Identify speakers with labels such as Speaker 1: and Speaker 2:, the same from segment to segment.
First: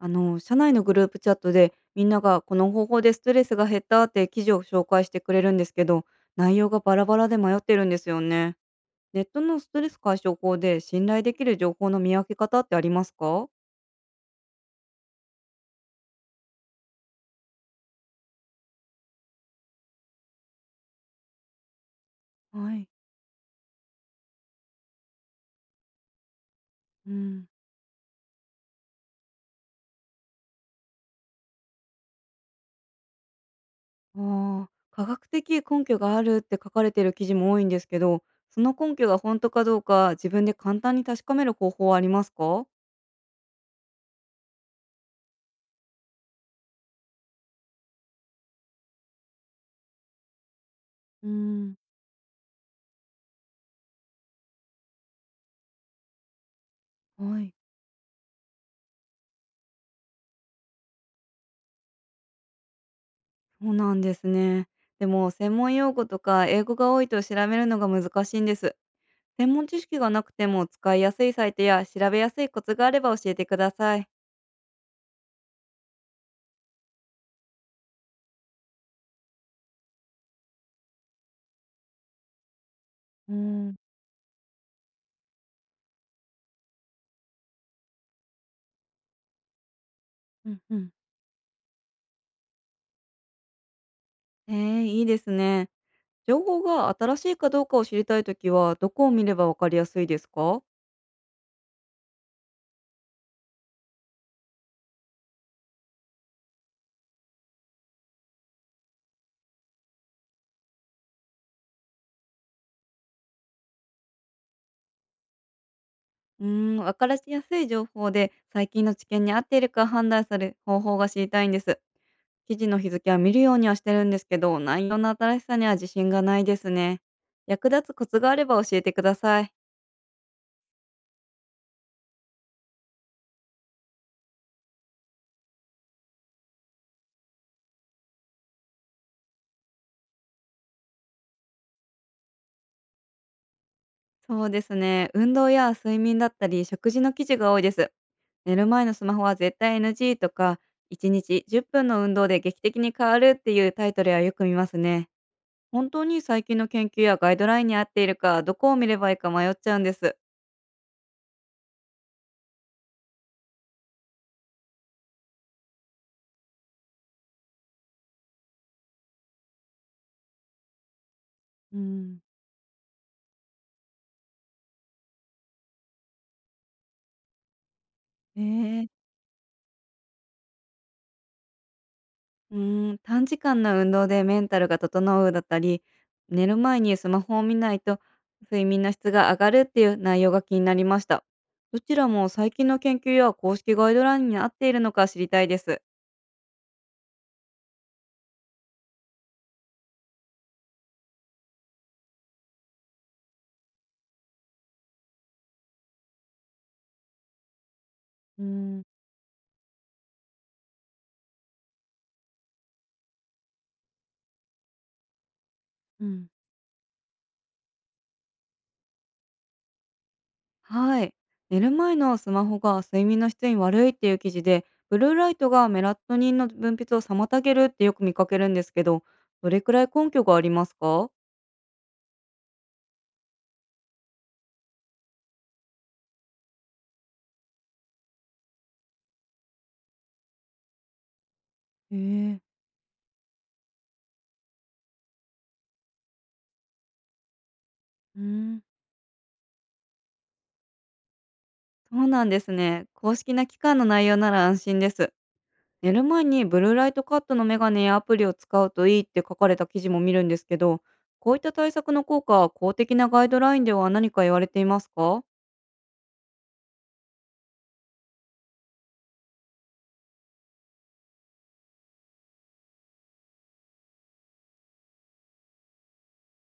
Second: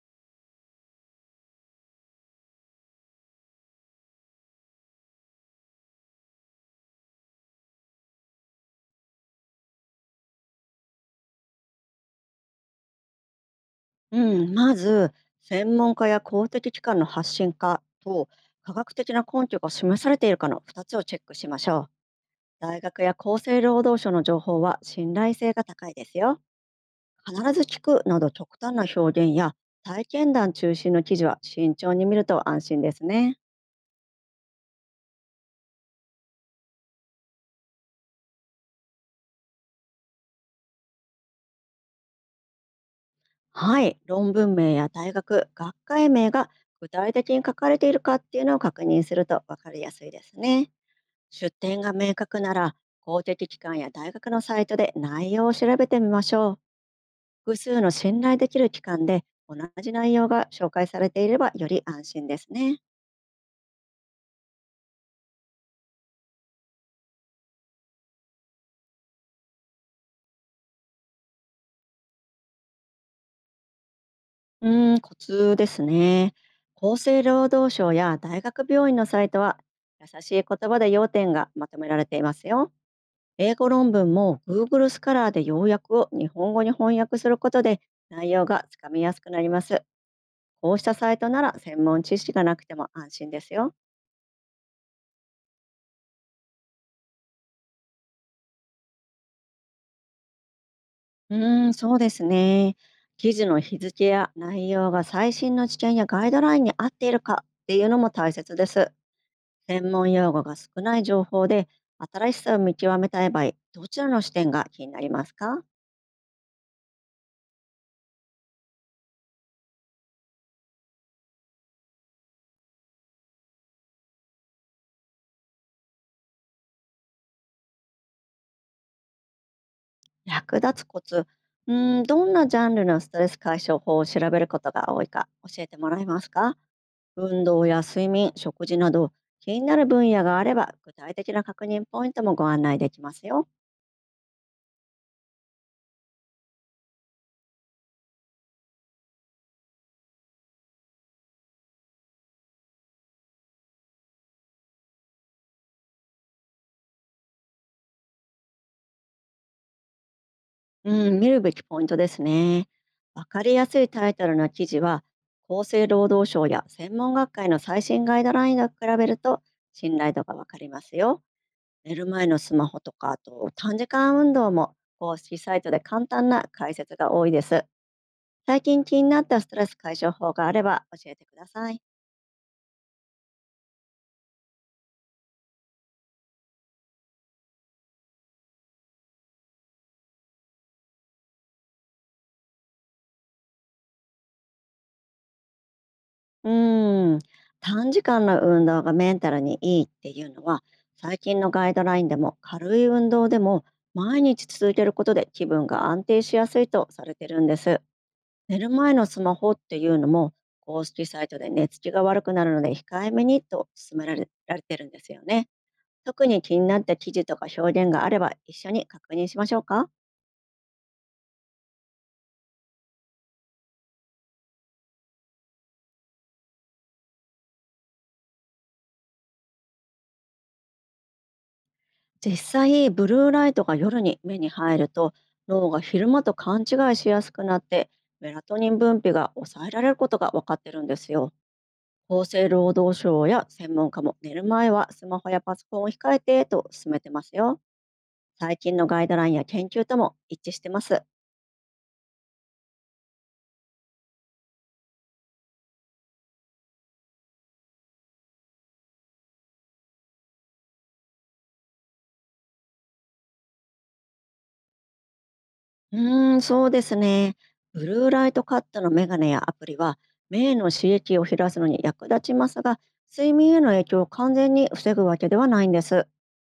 Speaker 1: あの社内のグループチャットでみんながこの方法でストレスが減ったって記事を紹介してくれるんですけど、内容がバラバラで迷ってるんですよね。ネットのストレス解消法で信頼できる情報の見分け方ってありますか？
Speaker 2: うまず専門家や公的機関の発信かと科学的な根拠が示されているかの2つをチェックしましょう。
Speaker 1: は
Speaker 2: 大
Speaker 1: い。
Speaker 2: 学や厚生労働省の情報は信頼性が高いですよ。
Speaker 1: う
Speaker 2: 必
Speaker 1: ん。
Speaker 2: ず聞くなど極端な表現や体験談中心の記事は慎重に見ると安心ですね。
Speaker 1: あー。科学的根拠があるって書かれてる記事も多いんですけど、その根拠が本当かどうか自分で簡単に確かめる方法はありますか？
Speaker 2: はい、論文名や大学、学会名が具体的に書かれているかっていうのを確認すると分かりやすいですね。
Speaker 1: う
Speaker 2: 出
Speaker 1: ん。
Speaker 2: 典が明確なら、公的機関や大学のサイトで内容を調べてみましょう。
Speaker 1: はい。
Speaker 2: 複数の信頼できる機関で同じ内容が紹介されていればより安心ですね。
Speaker 1: そうなんですね。でも専門用語とか英語が多いと調べるのが難しいんです。専門知識がなくても使いやすいサイトや調べやすいコツがあれば教えてください。
Speaker 2: コツですね。厚生労働省や大学病院のサイトは、優しい言葉で要点がまとめられていますよ。
Speaker 1: うー
Speaker 2: 英語
Speaker 1: ん、
Speaker 2: 論文も Google スカラーで要約を日本語に翻訳することで内容がつかみやすくなります。
Speaker 1: うん
Speaker 2: こ
Speaker 1: う
Speaker 2: うし
Speaker 1: ん。
Speaker 2: たサイトなら専門知識がなくても安心ですよ。
Speaker 1: えー、いいですね。情報が新しいかどうかを知りたいときはどこを見ればわかりやすいですか？
Speaker 2: うそうですね。記事の日付や内容が最新の知見やガイドラインに合っているかっていうのも大切です。専門用語が少ない情報で新しさを見極めたい場合、どちらの視点が気になりますか？
Speaker 1: うーん、わかりやすい情報で最近の知見に合っているか判断する方法が知りたいんです。記事の日付は見るようにはしてるんですけど、内容の新しさには自信がないですね。役立つコツがあれば教えてください。
Speaker 2: 役立つコツ。どんなジャンルのストレス解消法を調べることが多いか教えてもらえますか？運動や睡眠、食事など気になる分野があれば具体的な確認ポイントもご案内できますよ。
Speaker 1: そうですね。運動や睡眠だったり、食事の記事が多いです。寝る前のスマホは絶対 NG とか、1日10分の運動で劇的に変わるっていうタイトルはよく見ますね。本当に最近の研究やガイドラインに合っているか、どこを見ればいいか迷っちゃうんです。
Speaker 2: うん、見るべきポイントですね。わかりやすいタイトルの記事は、厚生労働省や専門学会の最新ガイドラインと比べると信頼度がわかりますよ。
Speaker 1: う
Speaker 2: 寝る
Speaker 1: ん。
Speaker 2: 前のスマホとか、あと短時間運動も公式サイトで簡単な解説が多いです。最近
Speaker 1: え。
Speaker 2: 気になったストレス解消法があれば教えてください。
Speaker 1: うーん、短時間の運動でメンタルが整うだったり、寝る前にスマホを見ないと睡眠の質が上がるっていう内容が気になりました。どちらも最近の研究や公式ガイドラインに合っているのか知りたいです。
Speaker 2: うーん、短時間の運動がメンタルにいいっていうのは最近のガイドラインでも軽い運動でも毎日続けることで気分が安定しやすいとされてるんです。
Speaker 1: うー
Speaker 2: 寝る
Speaker 1: ん、
Speaker 2: 前のスマホっていうのも公式サイトで寝つきが悪くなるので控えめにと勧められられてるんですよね。
Speaker 1: う
Speaker 2: 特
Speaker 1: ん、
Speaker 2: に気になった記事とか表現があれば一緒に確認しましょうか？
Speaker 1: はい。寝る前のスマホが睡眠の質に悪いっていう記事で、ブルーライトがメラトニンの分泌を妨げるってよく見かけるんですけど、どれくらい根拠がありますか？
Speaker 2: 実際ブルーライトが夜に目に入ると脳が昼間と勘違いしやすくなってメラトニン分泌が抑えられることが分かってるんですよ。厚
Speaker 1: え。え。
Speaker 2: 生労働省や専門家も寝る前はスマホやパソコンを控えてと勧めてますよ。
Speaker 1: うー
Speaker 2: 最
Speaker 1: ん。
Speaker 2: 近のガイドラインや研究とも一致してます。
Speaker 1: そうなんですね。公式な期間の内容なら安心です。寝る前にブルーライトカットのメガネやアプリを使うといいって書かれた記事も見るんですけど、こういった対策の効果は公的なガイドラインでは何か言われていますか？
Speaker 2: そうですね。ブルーライトカットのメガネやアプリは目への刺激を減らすのに役立ちますが睡眠への影響を完全に防ぐわけではないんです。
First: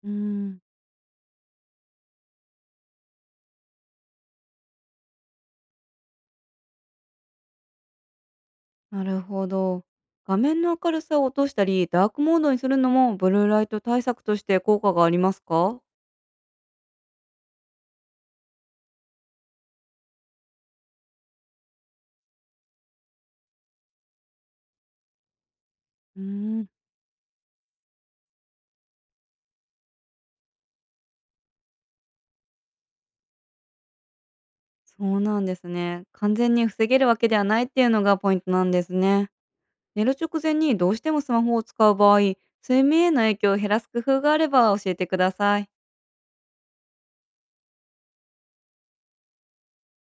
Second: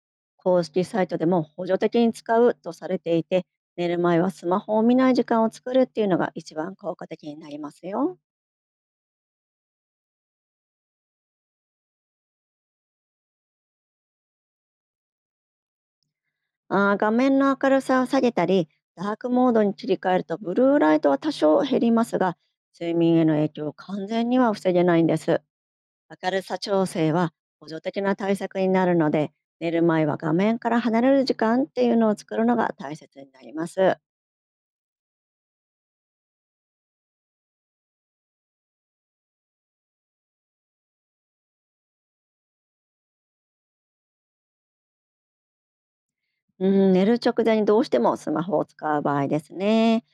Speaker 1: うーん、
Speaker 2: 公式サイトでも補助的に使うとされていて、寝る前はスマホを見ない時間を作るっていうのが一番効果的になりますよ。
Speaker 1: なるほど。画面の明るさを落としたり、ダークモードにするのもブルーライト対策として効果がありますか？
Speaker 2: 画面の明るさを下げたり、ダークモードに切り替えるとブルーライトは多少減りますが、睡眠への影響を完全には防げないんです。
Speaker 1: うー
Speaker 2: 明るさ
Speaker 1: ん、
Speaker 2: 調整は補助的な対策になるので、寝る前は画面から離れる時間っていうのを作るのが大切になります。
Speaker 1: そうなんですね。完全に防げるわけではないっていうのがポイントなんですね。寝る直前にどうしてもスマホを使う場合、睡眠への影響を減らす工夫があれば教えてください。
Speaker 2: うん、寝る直前にどうしてもスマホを使う場合ですね。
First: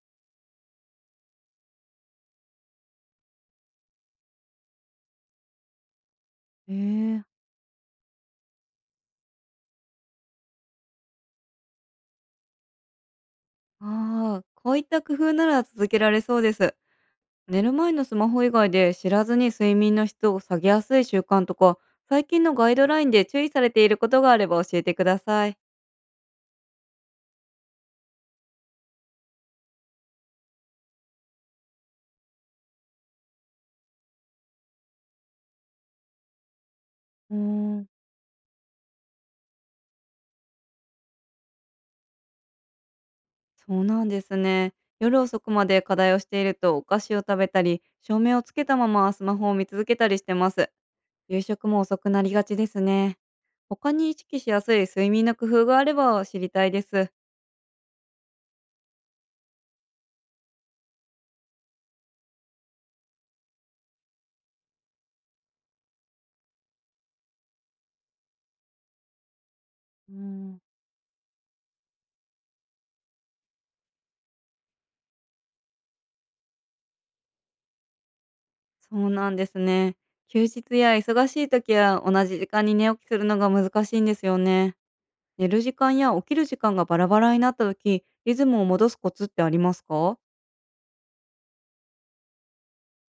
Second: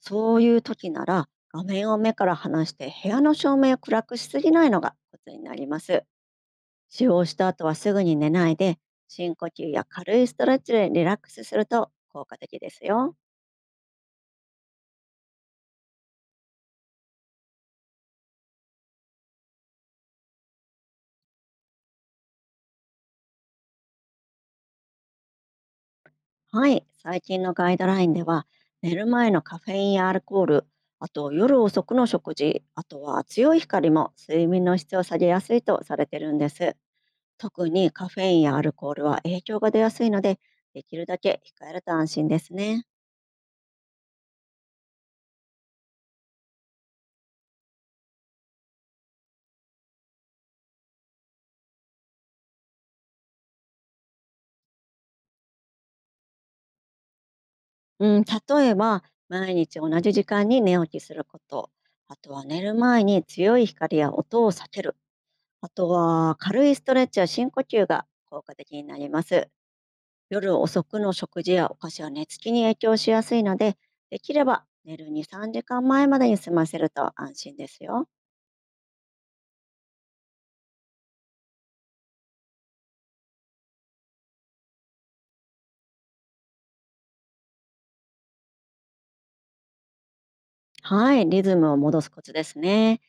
Speaker 2: そういう時なら画面を目から離して部屋の照明を暗くしすぎないのがコツになります。
Speaker 1: え
Speaker 2: 使
Speaker 1: ー、
Speaker 2: 用した後はすぐに寝ないで深呼吸や軽いストレッチでリラックスすると効果的ですよ。
Speaker 1: ああ、こういった工夫なら続けられそうです。寝る前のスマホ以外で知らずに睡眠の質を下げやすい習慣とか、最近のガイドラインで注意されていることがあれば教えてください。
Speaker 2: はい、最近のガイドラインでは寝る前のカフェインやアルコール、あと夜遅くの食事、あとは強い光も睡眠の質を下げやすいとされてるんです。
Speaker 1: うー
Speaker 2: 特
Speaker 1: ん、
Speaker 2: にカフェインやアルコールは影響が出やすいのでできるだけ控えると安心ですね。
Speaker 1: そうなんですね。夜遅くまで課題をしているとお菓子を食べたり、照明をつけたままスマホを見続けたりしてます。夕食も遅くなりがちですね。他に意識しやすい睡眠の工夫があれば知りたいです。
Speaker 2: うん、例えば毎日同じ時間に寝起きすること、あとは寝る前に強い光や音を避ける、あとは軽いストレッチや深呼吸が効果的になります。
Speaker 1: う
Speaker 2: 夜
Speaker 1: ん、
Speaker 2: 遅くの食事やお菓子は寝つきに影響しやすいのでできれば寝る23時間前までに済ませると安心ですよ。
Speaker 1: そうなんですね。休日や忙しい時は同じ時間に寝起きするのが難しいんですよね。寝る時間や起きる時間がバラバラになった時、リズムを戻すコツってありますか？
Speaker 2: はい、リズムを戻すコツですね。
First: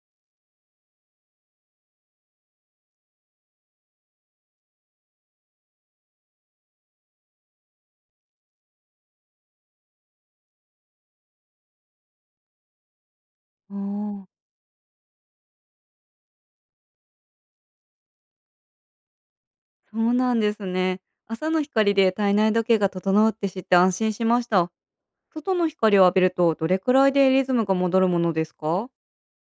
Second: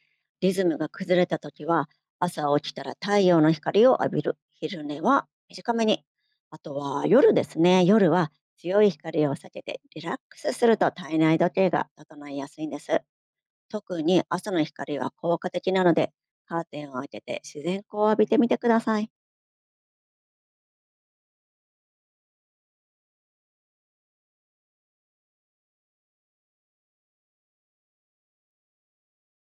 Speaker 2: リズムが崩れたときは、朝起きたら太陽の光を浴びる。昼寝は短めに。あとは夜ですね。夜は強い光を避けてリラックスすると体内時計が整いやすいんです。
Speaker 1: あ
Speaker 2: 特に
Speaker 1: ー、
Speaker 2: 朝の光は効果的なので、カーテンを開けて自然光を浴びてみてください。
Speaker 1: そうなんですね。朝の光で体内時計が整うって知って安心しました。外の光を浴びるとどれくらいでリズムが戻るものですか？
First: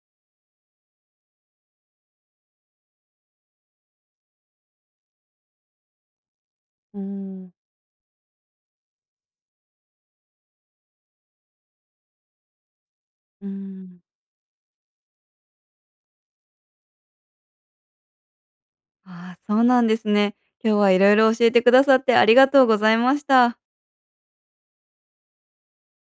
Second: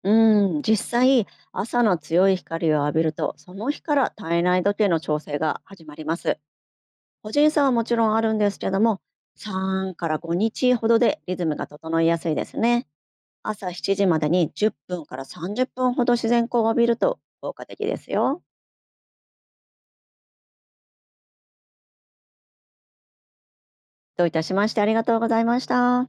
Speaker 2: うん、実際、朝の強い光を浴びると、その日から体内時計の調整が始まります。
Speaker 1: う
Speaker 2: 個人
Speaker 1: ん。
Speaker 2: 差はもちろんあるんですけども、3から5日ほどでリズムが整いやすいですね。
Speaker 1: うー
Speaker 2: 朝7
Speaker 1: ん。
Speaker 2: 時までに10分から30分ほど自然光を浴びると効果的ですよ。
Speaker 1: ああ、そうなんですね。今日はいろいろ教えてくださってありがとうございました。
Speaker 2: どういたしまして、ありがとうございました。